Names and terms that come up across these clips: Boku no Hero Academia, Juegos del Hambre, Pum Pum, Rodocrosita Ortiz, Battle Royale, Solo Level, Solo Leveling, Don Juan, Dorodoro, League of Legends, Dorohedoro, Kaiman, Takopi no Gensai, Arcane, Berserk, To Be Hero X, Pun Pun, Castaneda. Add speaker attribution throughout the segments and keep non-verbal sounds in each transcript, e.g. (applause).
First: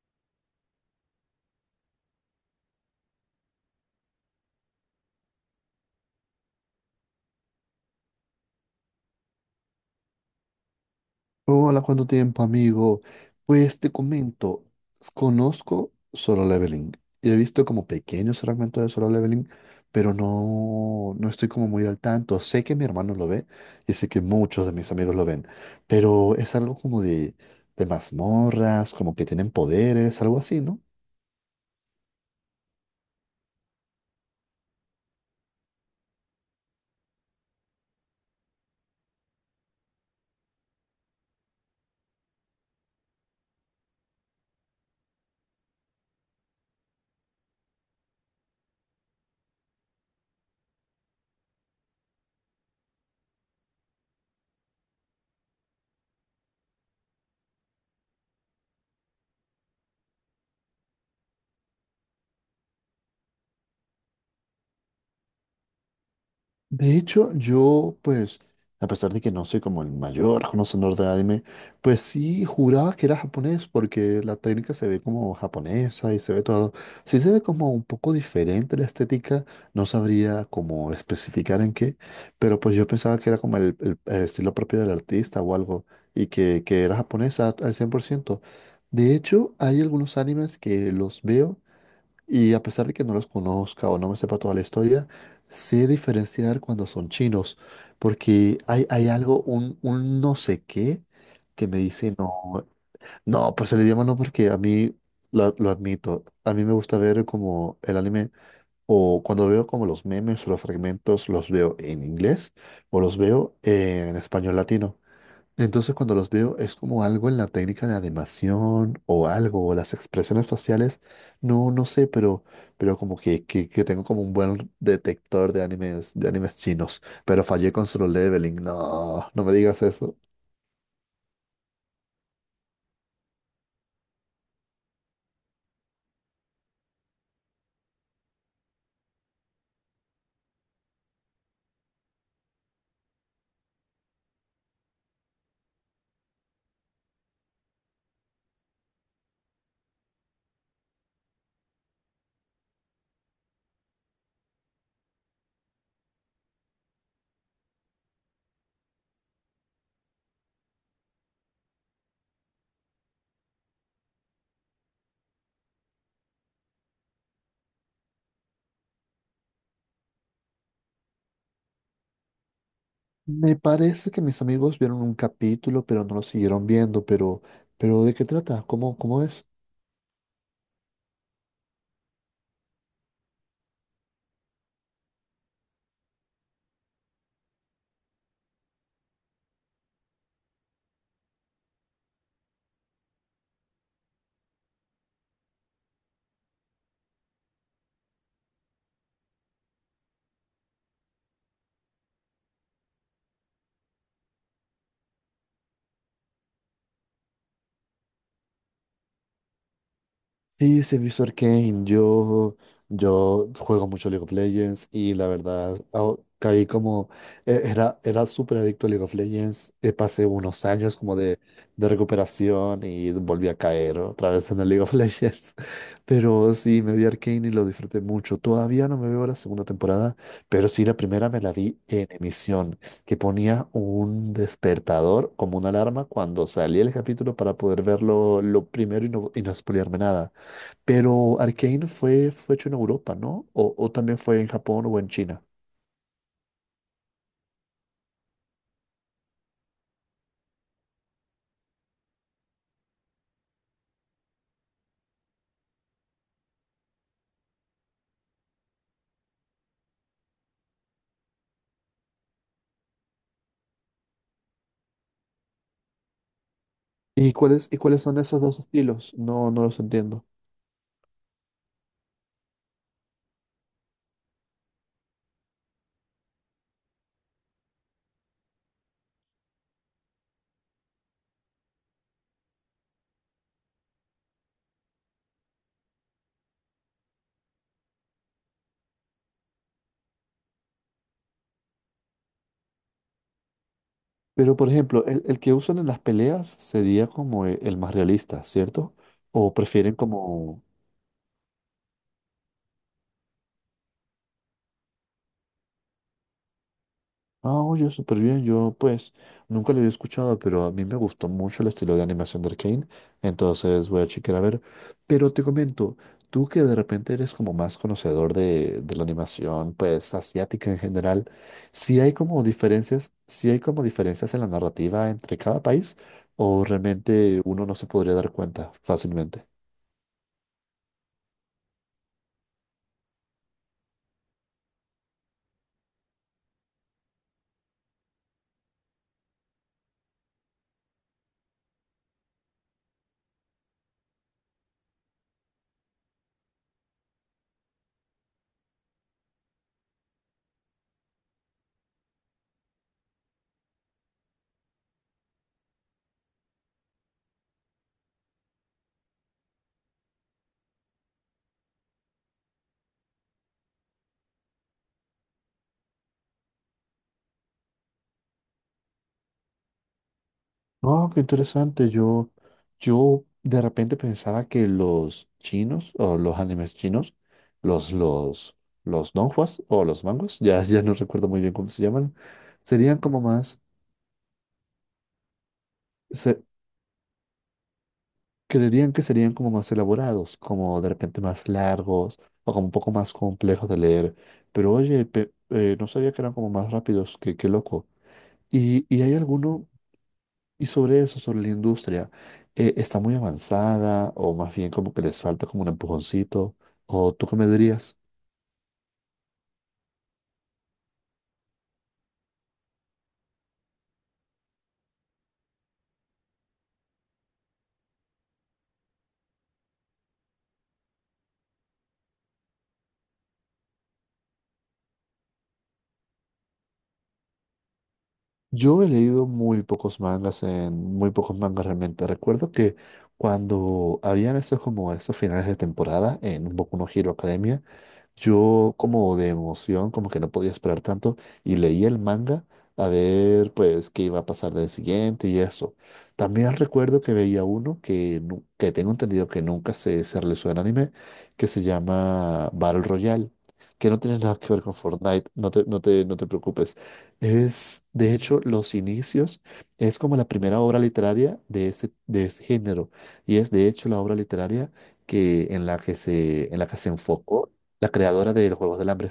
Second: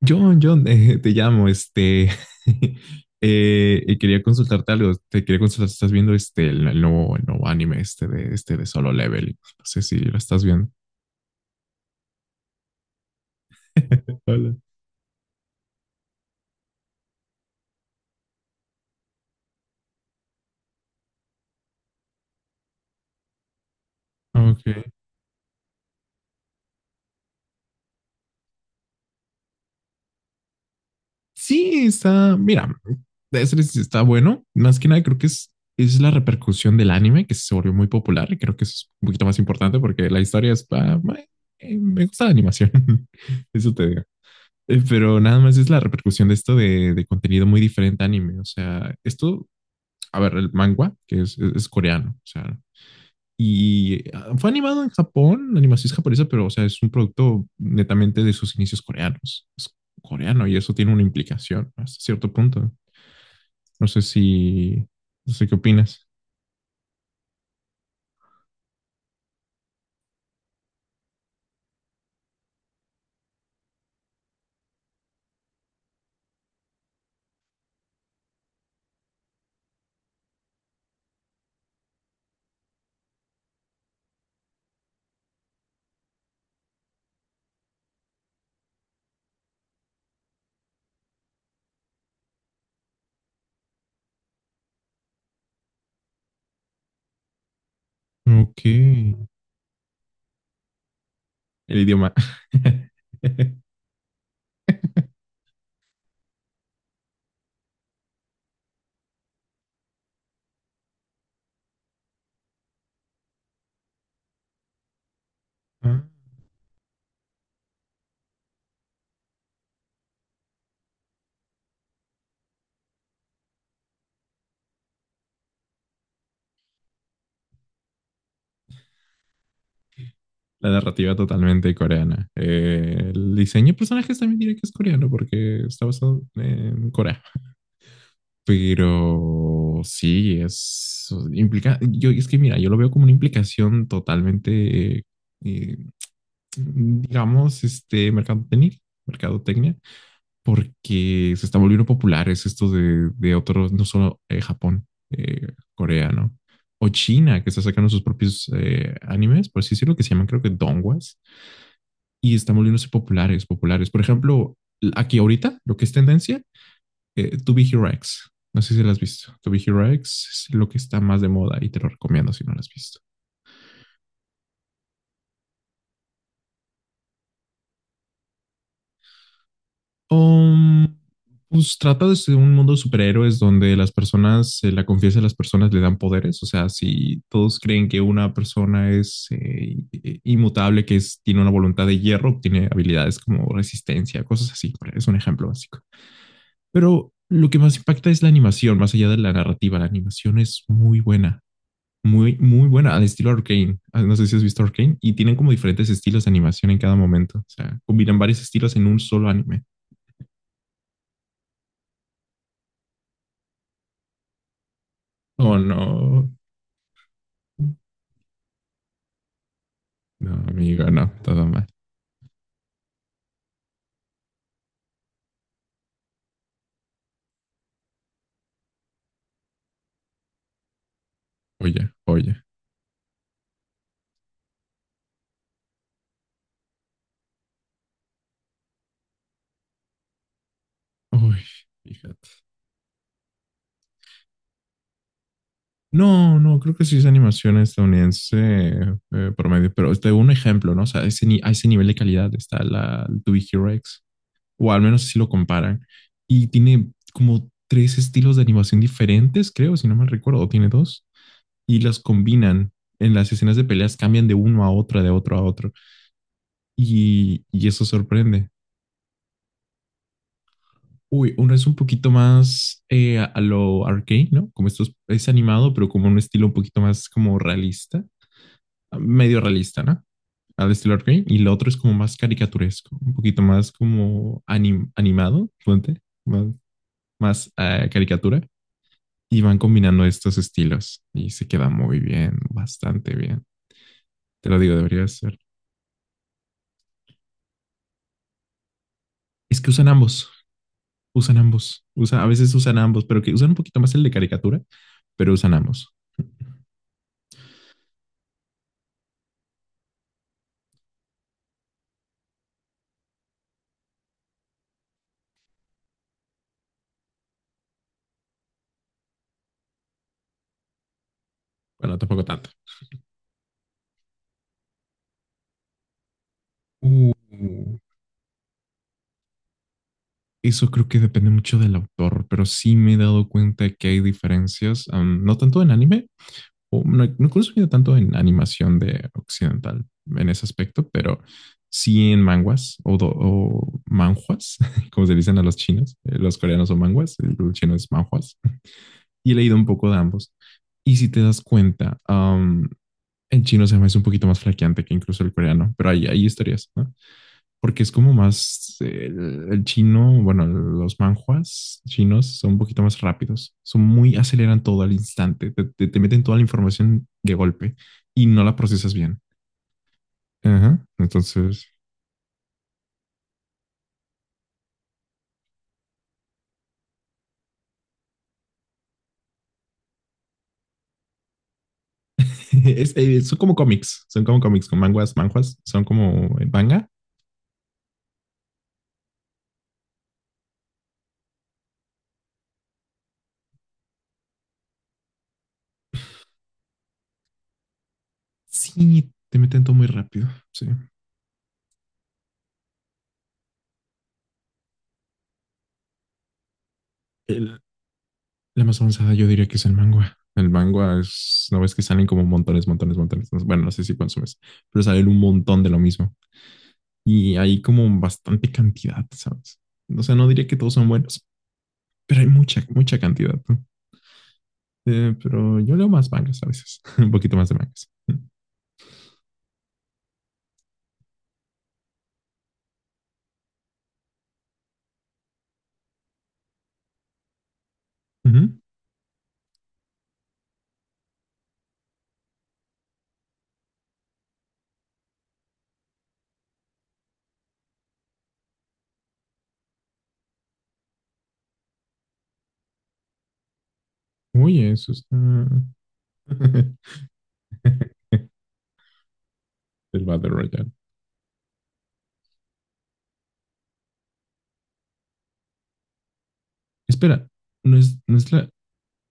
Speaker 1: John, John, (laughs) te llamo, (laughs) y quería consultarte algo, te quería consultar si estás viendo el nuevo, el nuevo anime este de Solo Level, no sé si lo estás viendo.
Speaker 2: Hola, ¿cuánto tiempo, amigo? Pues te
Speaker 1: Hola.
Speaker 2: comento, conozco Solo Leveling y he visto como pequeños fragmentos de Solo Leveling, pero no estoy como muy al tanto. Sé que mi hermano lo ve y sé que muchos de
Speaker 1: Ok.
Speaker 2: mis amigos lo ven, pero es algo como de mazmorras, como que tienen poderes, algo así, ¿no?
Speaker 1: Sí, está, mira, de ser sí está bueno, más que nada creo que es la repercusión del anime que se volvió muy popular, y creo que eso es un poquito más importante porque la historia es, me gusta la animación, (laughs) eso te digo. Pero nada más es la repercusión de de contenido muy diferente a anime. O sea, esto, a ver, el manga, es coreano, o sea, y fue animado en Japón, la animación es japonesa, pero, o sea, es un producto netamente de sus inicios coreanos. Es coreano y eso tiene una implicación hasta cierto punto. No sé si, no sé qué opinas.
Speaker 2: De hecho, yo, pues, a pesar de que no soy como el mayor conocedor de anime, pues sí juraba que era japonés, porque la técnica se ve como japonesa y se ve todo. Sí se ve como un poco diferente la estética, no sabría cómo especificar en qué, pero pues yo pensaba que era como el estilo propio del artista o algo, y que era japonesa al cien por ciento. De hecho, hay algunos animes que los veo. Y a pesar de que no los conozca o no me sepa toda la historia, sé diferenciar cuando son chinos, porque
Speaker 1: Ok,
Speaker 2: hay
Speaker 1: el
Speaker 2: algo, un no sé qué, que me
Speaker 1: idioma.
Speaker 2: dice, no, no, pues el
Speaker 1: (laughs)
Speaker 2: idioma no, porque a mí, lo admito, a mí me gusta ver como el anime, o cuando veo como los memes o los fragmentos, los veo en inglés o los veo en español latino. Entonces
Speaker 1: Ah.
Speaker 2: cuando los veo es como algo en la técnica de animación o algo, o las expresiones faciales, no, no sé, pero como que, que tengo como un buen detector de animes chinos, pero fallé con Solo Leveling, no, no me digas eso.
Speaker 1: La narrativa totalmente coreana. El diseño de personajes también diré que es coreano porque está basado en Corea. Pero sí, es implica. Yo es que mira, yo lo veo como una implicación totalmente, eh, digamos, mercadotecnia, mercadotecnia, porque se está volviendo populares de otros, no solo Japón, Corea, ¿no? O China, que está sacando sus propios animes, por así decirlo, que se llaman creo que Dongwas y están volviéndose populares, populares. Por ejemplo, aquí ahorita, lo que es tendencia, To Be Hero X. No sé si la has visto. To Be Hero X es lo que está más de moda y te lo recomiendo si no la has visto.
Speaker 2: Me parece que mis amigos vieron un capítulo, pero no lo siguieron viendo, pero ¿de qué trata? ¿Cómo, cómo es?
Speaker 1: Um, pues trata de un mundo de superhéroes donde las personas, la confianza de las personas le dan poderes. O sea, si todos creen que una persona es inmutable, que es, tiene una voluntad de hierro, tiene habilidades como resistencia, cosas así. Es un ejemplo básico. Pero lo que más impacta es la animación, más allá de la narrativa. La animación es muy buena, muy, muy buena, al estilo Arcane. Ah, no sé si has visto Arcane. Y tienen como diferentes estilos de animación en cada momento. O sea, combinan varios estilos en un solo anime.
Speaker 2: Sí, se visto Arcane. Yo juego mucho League of Legends y la
Speaker 1: Oh,
Speaker 2: verdad
Speaker 1: no.
Speaker 2: caí como. Era, era súper adicto a League of Legends. Pasé
Speaker 1: No,
Speaker 2: unos
Speaker 1: amigo,
Speaker 2: años
Speaker 1: no,
Speaker 2: como
Speaker 1: todo mal.
Speaker 2: de recuperación y volví a caer otra vez en el League of Legends. (laughs) Pero sí, me vi Arcane y lo disfruté mucho. Todavía no me veo la segunda temporada, pero sí la primera me la vi
Speaker 1: Oye,
Speaker 2: en
Speaker 1: oye.
Speaker 2: emisión, que ponía un despertador como una alarma cuando salía el capítulo para poder verlo lo primero y no spoilearme nada. Pero
Speaker 1: Uy,
Speaker 2: Arcane
Speaker 1: fíjate.
Speaker 2: fue hecho en Europa, ¿no? O también fue en Japón o en China.
Speaker 1: No, no, creo que sí es animación estadounidense promedio, pero te doy un ejemplo, ¿no? O sea, ese ni- a ese nivel de calidad está la To Be Hero X, o al menos así lo comparan. Y tiene como tres estilos de animación diferentes, creo, si no mal recuerdo, tiene dos, y las combinan. En las escenas de peleas cambian de uno a otro, de otro a otro, y
Speaker 2: Y
Speaker 1: eso
Speaker 2: cuáles son esos
Speaker 1: sorprende.
Speaker 2: dos estilos? No, no los entiendo.
Speaker 1: Uy, uno es un poquito más a lo arcade, ¿no? Como es animado, pero como un estilo un poquito más como realista, medio realista, ¿no? Al estilo arcade y lo otro es como más caricaturesco, un poquito más como animado, puente, más, más caricatura, y van combinando estos estilos y se queda muy bien, bastante bien. Te
Speaker 2: Pero,
Speaker 1: lo
Speaker 2: por
Speaker 1: digo,
Speaker 2: ejemplo,
Speaker 1: debería
Speaker 2: el,
Speaker 1: ser.
Speaker 2: el que usan en las peleas sería como más realista, ¿cierto? ¿O
Speaker 1: Es que usan
Speaker 2: prefieren
Speaker 1: ambos,
Speaker 2: como?
Speaker 1: a veces usan ambos, pero que usan un poquito más el de caricatura, pero usan ambos.
Speaker 2: Ah, oye, súper bien. Yo, pues, nunca lo había escuchado, pero a mí me gustó mucho el estilo de animación de Arcane. Entonces voy a chequear a ver. Pero te comento, tú que de repente eres como más conocedor de la animación, pues, asiática en general,
Speaker 1: Bueno,
Speaker 2: si hay
Speaker 1: tampoco
Speaker 2: como
Speaker 1: tanto.
Speaker 2: diferencias, si hay como diferencias en la narrativa entre cada país, o realmente uno no
Speaker 1: Uh,
Speaker 2: se podría dar cuenta fácilmente.
Speaker 1: eso creo que depende mucho del autor, pero sí me he dado cuenta que hay diferencias, no tanto en anime, o no, no he consumido tanto en animación de occidental en ese aspecto, pero sí en manguas o manjuas, (laughs) como se dicen a los chinos. Los coreanos son manguas, el chino es manjuas. Y he leído un poco de ambos. Y si te das cuenta, en chino se me hace un poquito más flaqueante que incluso el coreano, pero hay historias, ¿no? Porque es como más el chino, bueno, los manjuas chinos son un poquito más rápidos, son muy, aceleran todo al instante, te meten toda la información de golpe y no la procesas bien. Ajá,
Speaker 2: Oh, qué
Speaker 1: entonces,
Speaker 2: interesante. Yo de repente pensaba que los chinos o los animes chinos, los, los, los donghua o los manguas, ya, ya no recuerdo muy bien cómo se llaman,
Speaker 1: (laughs)
Speaker 2: serían como más,
Speaker 1: son como cómics con manguas, manjuas, son como
Speaker 2: se,
Speaker 1: manga.
Speaker 2: creerían que serían como más elaborados, como de repente más largos o como un poco más complejos de leer. Pero oye, no sabía que eran como más rápidos, qué, qué loco. Y
Speaker 1: Sí,
Speaker 2: hay
Speaker 1: te meten
Speaker 2: alguno?
Speaker 1: todo muy rápido, sí.
Speaker 2: Y sobre eso, sobre la industria, ¿está muy avanzada o más bien como que les falta como un empujoncito? ¿O tú qué me
Speaker 1: El-
Speaker 2: dirías?
Speaker 1: la más avanzada yo diría que es el manga. El manga es, no ves que salen como montones, montones, montones. Bueno, no sé si consumes, pero salen un montón de lo mismo, y hay como bastante cantidad, ¿sabes? O sea, no diría que todos son buenos, pero hay mucha, mucha cantidad, ¿no? Pero yo leo más mangas a veces, (laughs) un poquito más de mangas.
Speaker 2: Yo he leído muy pocos mangas en muy pocos mangas realmente. Recuerdo que cuando habían esos como esos finales de temporada en Boku no Hero Academia,
Speaker 1: Ujú.
Speaker 2: yo como de emoción, como que no podía esperar tanto y leí el manga a ver pues qué iba a pasar del siguiente y eso. También recuerdo que veía uno que, que tengo entendido que nunca se realizó en anime, que se llama Battle Royale, que no tiene nada que ver
Speaker 1: Oye,
Speaker 2: con
Speaker 1: eso está…
Speaker 2: Fortnite, no te preocupes.
Speaker 1: (laughs)
Speaker 2: Es, de hecho, los inicios, es
Speaker 1: El
Speaker 2: como la
Speaker 1: Battle
Speaker 2: primera
Speaker 1: Royale.
Speaker 2: obra literaria de de ese género y es de hecho la obra literaria que, en la en la que se
Speaker 1: Espera,
Speaker 2: enfocó
Speaker 1: no
Speaker 2: la
Speaker 1: es, no es
Speaker 2: creadora
Speaker 1: la…
Speaker 2: de los Juegos del Hambre.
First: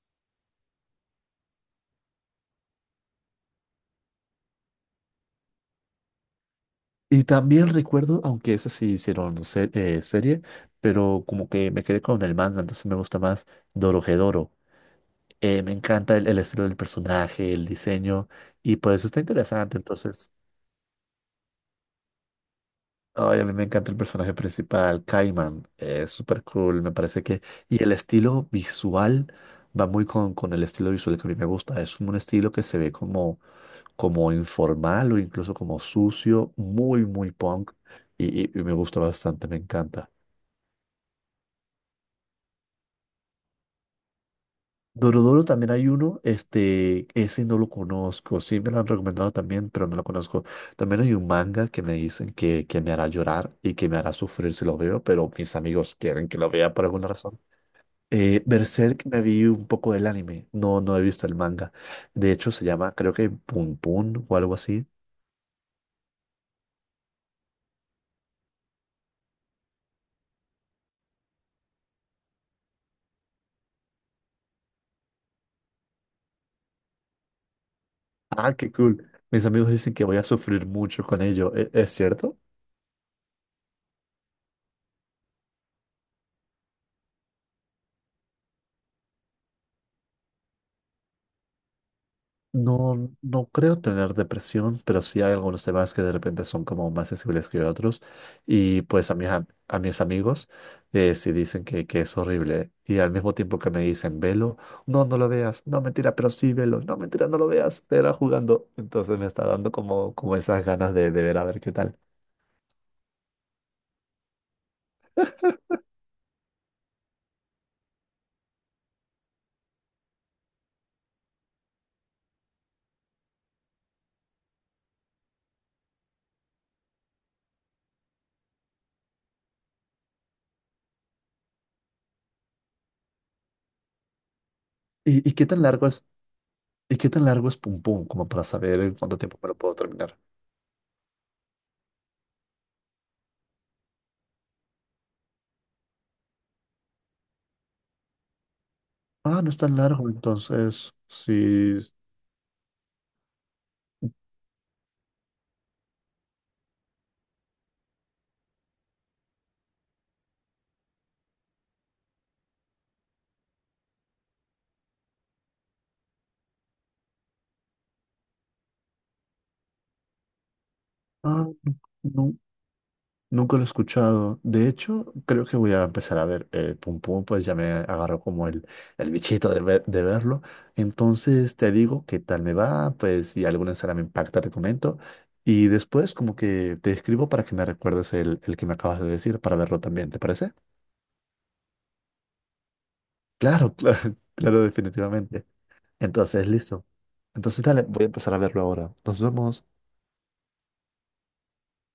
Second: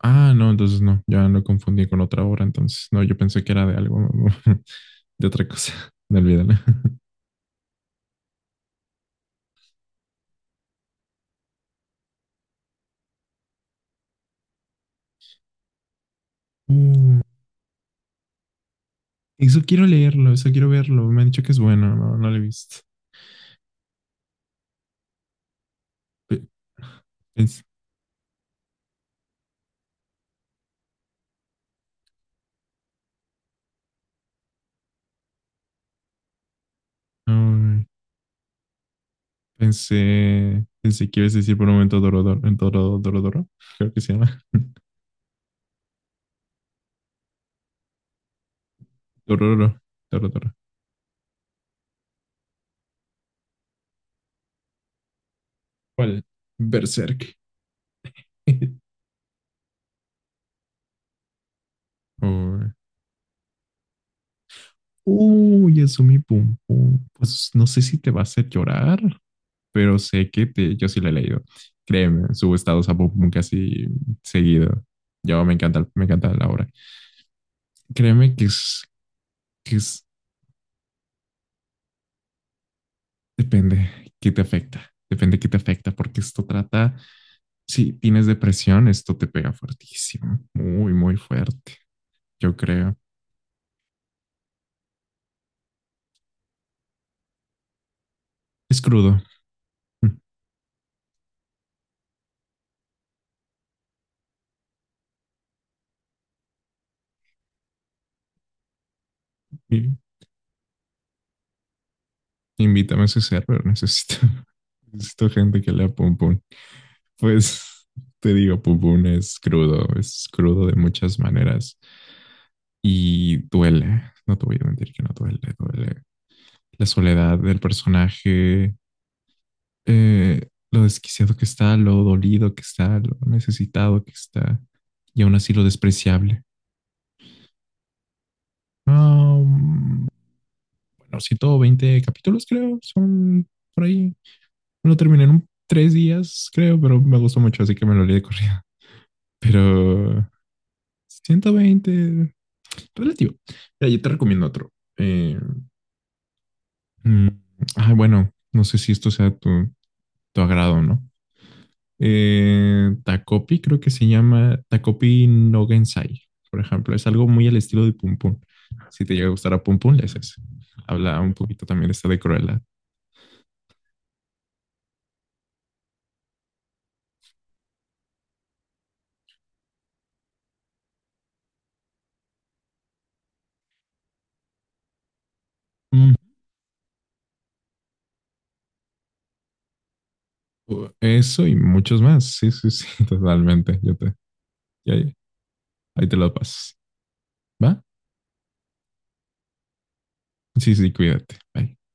Speaker 1: Ah, no, entonces no, ya lo confundí con otra obra, entonces no, yo pensé que era de algo, (laughs) de otra cosa, (laughs) no olvídalo. (laughs)
Speaker 2: Y también recuerdo, aunque esas sí hicieron serie, pero como que me quedé con el manga, entonces me gusta más Dorohedoro. Me encanta el estilo del
Speaker 1: Uh,
Speaker 2: personaje, el diseño, y pues está
Speaker 1: eso
Speaker 2: interesante.
Speaker 1: quiero
Speaker 2: Entonces,
Speaker 1: leerlo, eso quiero verlo, me han dicho que es bueno, no, no lo he visto.
Speaker 2: ay, a mí me encanta el personaje principal, Kaiman. Es súper
Speaker 1: Pe-
Speaker 2: cool, me parece que.
Speaker 1: pens-
Speaker 2: Y el estilo visual va muy con el estilo visual que a mí me gusta. Es como un estilo que se ve como como informal o incluso como sucio, muy, muy punk,
Speaker 1: Mm,
Speaker 2: y me gusta bastante, me encanta.
Speaker 1: pensé, pensé que ibas a decir por un momento Dorodoro, en Dorodoro, creo que se llama. (laughs)
Speaker 2: Dorodoro también hay uno, este, ese no lo conozco, sí me lo han recomendado
Speaker 1: Dororo,
Speaker 2: también, pero no lo conozco.
Speaker 1: Dorodoro.
Speaker 2: También hay un manga que me dicen que me hará llorar y que me hará sufrir si lo veo, pero mis amigos
Speaker 1: ¿Cuál?
Speaker 2: quieren que lo vea por alguna
Speaker 1: Berserk.
Speaker 2: razón.
Speaker 1: (laughs)
Speaker 2: Berserk me vi un poco del anime, no, no he visto el manga. De hecho, se
Speaker 1: Uy,
Speaker 2: llama, creo que Pun Pun o algo así.
Speaker 1: uy, Yasumi Pum Pum. Pues no sé si te va a hacer llorar, pero sé que te, yo sí la he leído. Créeme, subo estados a Pum Pum casi seguido. Yo me encanta la obra. Créeme
Speaker 2: Ah, qué cool. Mis amigos
Speaker 1: que
Speaker 2: dicen que
Speaker 1: es,
Speaker 2: voy a sufrir mucho con ello. ¿Es cierto?
Speaker 1: depende qué te afecta. Depende qué te afecta, porque esto trata. Si tienes depresión, esto te pega fuertísimo, muy, muy fuerte, yo creo.
Speaker 2: No, no creo tener depresión, pero sí hay algunos temas que de repente son como más sensibles que otros.
Speaker 1: Es
Speaker 2: Y pues a
Speaker 1: crudo.
Speaker 2: a mis
Speaker 1: (laughs)
Speaker 2: amigos sí dicen que es horrible. Y al mismo tiempo que me dicen, velo, no, no lo veas. No, mentira, pero sí, velo. No, mentira, no lo veas. Te era jugando. Entonces me está dando
Speaker 1: Y-
Speaker 2: como, como esas ganas de ver a ver qué tal.
Speaker 1: Invítame a ese server, necesito, (laughs) necesito gente que lea Pum Pum. Pues te digo, Pum Pum es crudo de muchas maneras y duele, no te voy a mentir que no duele, duele. La soledad del personaje, lo desquiciado que está, lo dolido que está, lo necesitado que está y
Speaker 2: Y
Speaker 1: aún
Speaker 2: qué
Speaker 1: así
Speaker 2: tan
Speaker 1: lo
Speaker 2: largo es?
Speaker 1: despreciable.
Speaker 2: ¿Y qué tan largo es Pum Pum? Como para saber en cuánto
Speaker 1: Ah,
Speaker 2: tiempo me lo puedo
Speaker 1: um,
Speaker 2: terminar.
Speaker 1: bueno, 120 capítulos, creo, son por ahí. Me lo terminé en 3 días, creo, pero me gustó mucho, así que me lo leí de corrida. (laughs)
Speaker 2: Ah, no es tan largo
Speaker 1: Pero
Speaker 2: entonces.
Speaker 1: ciento
Speaker 2: Sí.
Speaker 1: veinte, relativo. Mira, yo te recomiendo otro. Eh, mm, bueno, no sé si esto sea tu agrado, o ¿no? Takopi, creo que se llama Takopi no Gensai, por ejemplo. Es algo muy al estilo de Pum Pum. Si te llega a gustar a Pum Pum, le haces. Habla un
Speaker 2: Ah,
Speaker 1: poquito también de esta de
Speaker 2: nu-
Speaker 1: Cruella.
Speaker 2: nunca lo he escuchado. De hecho, creo que voy a empezar a ver Pum Pum, pues ya me agarró como el bichito de, de verlo. Entonces te digo qué tal me va, pues si alguna escena me impacta, te comento. Y después
Speaker 1: Mm,
Speaker 2: como que te escribo para que me recuerdes el que me acabas de decir para verlo también, ¿te parece?
Speaker 1: Eso y muchos más. Sí, sí, sí, (laughs)
Speaker 2: Claro,
Speaker 1: totalmente.
Speaker 2: claro, (laughs) claro,
Speaker 1: Ya-
Speaker 2: definitivamente.
Speaker 1: ahí te lo
Speaker 2: Entonces,
Speaker 1: paso.
Speaker 2: listo. Entonces,
Speaker 1: ¿Va?
Speaker 2: dale, voy a empezar a verlo ahora. Nos vemos.
Speaker 1: Sí, sí, cuídate. Bye.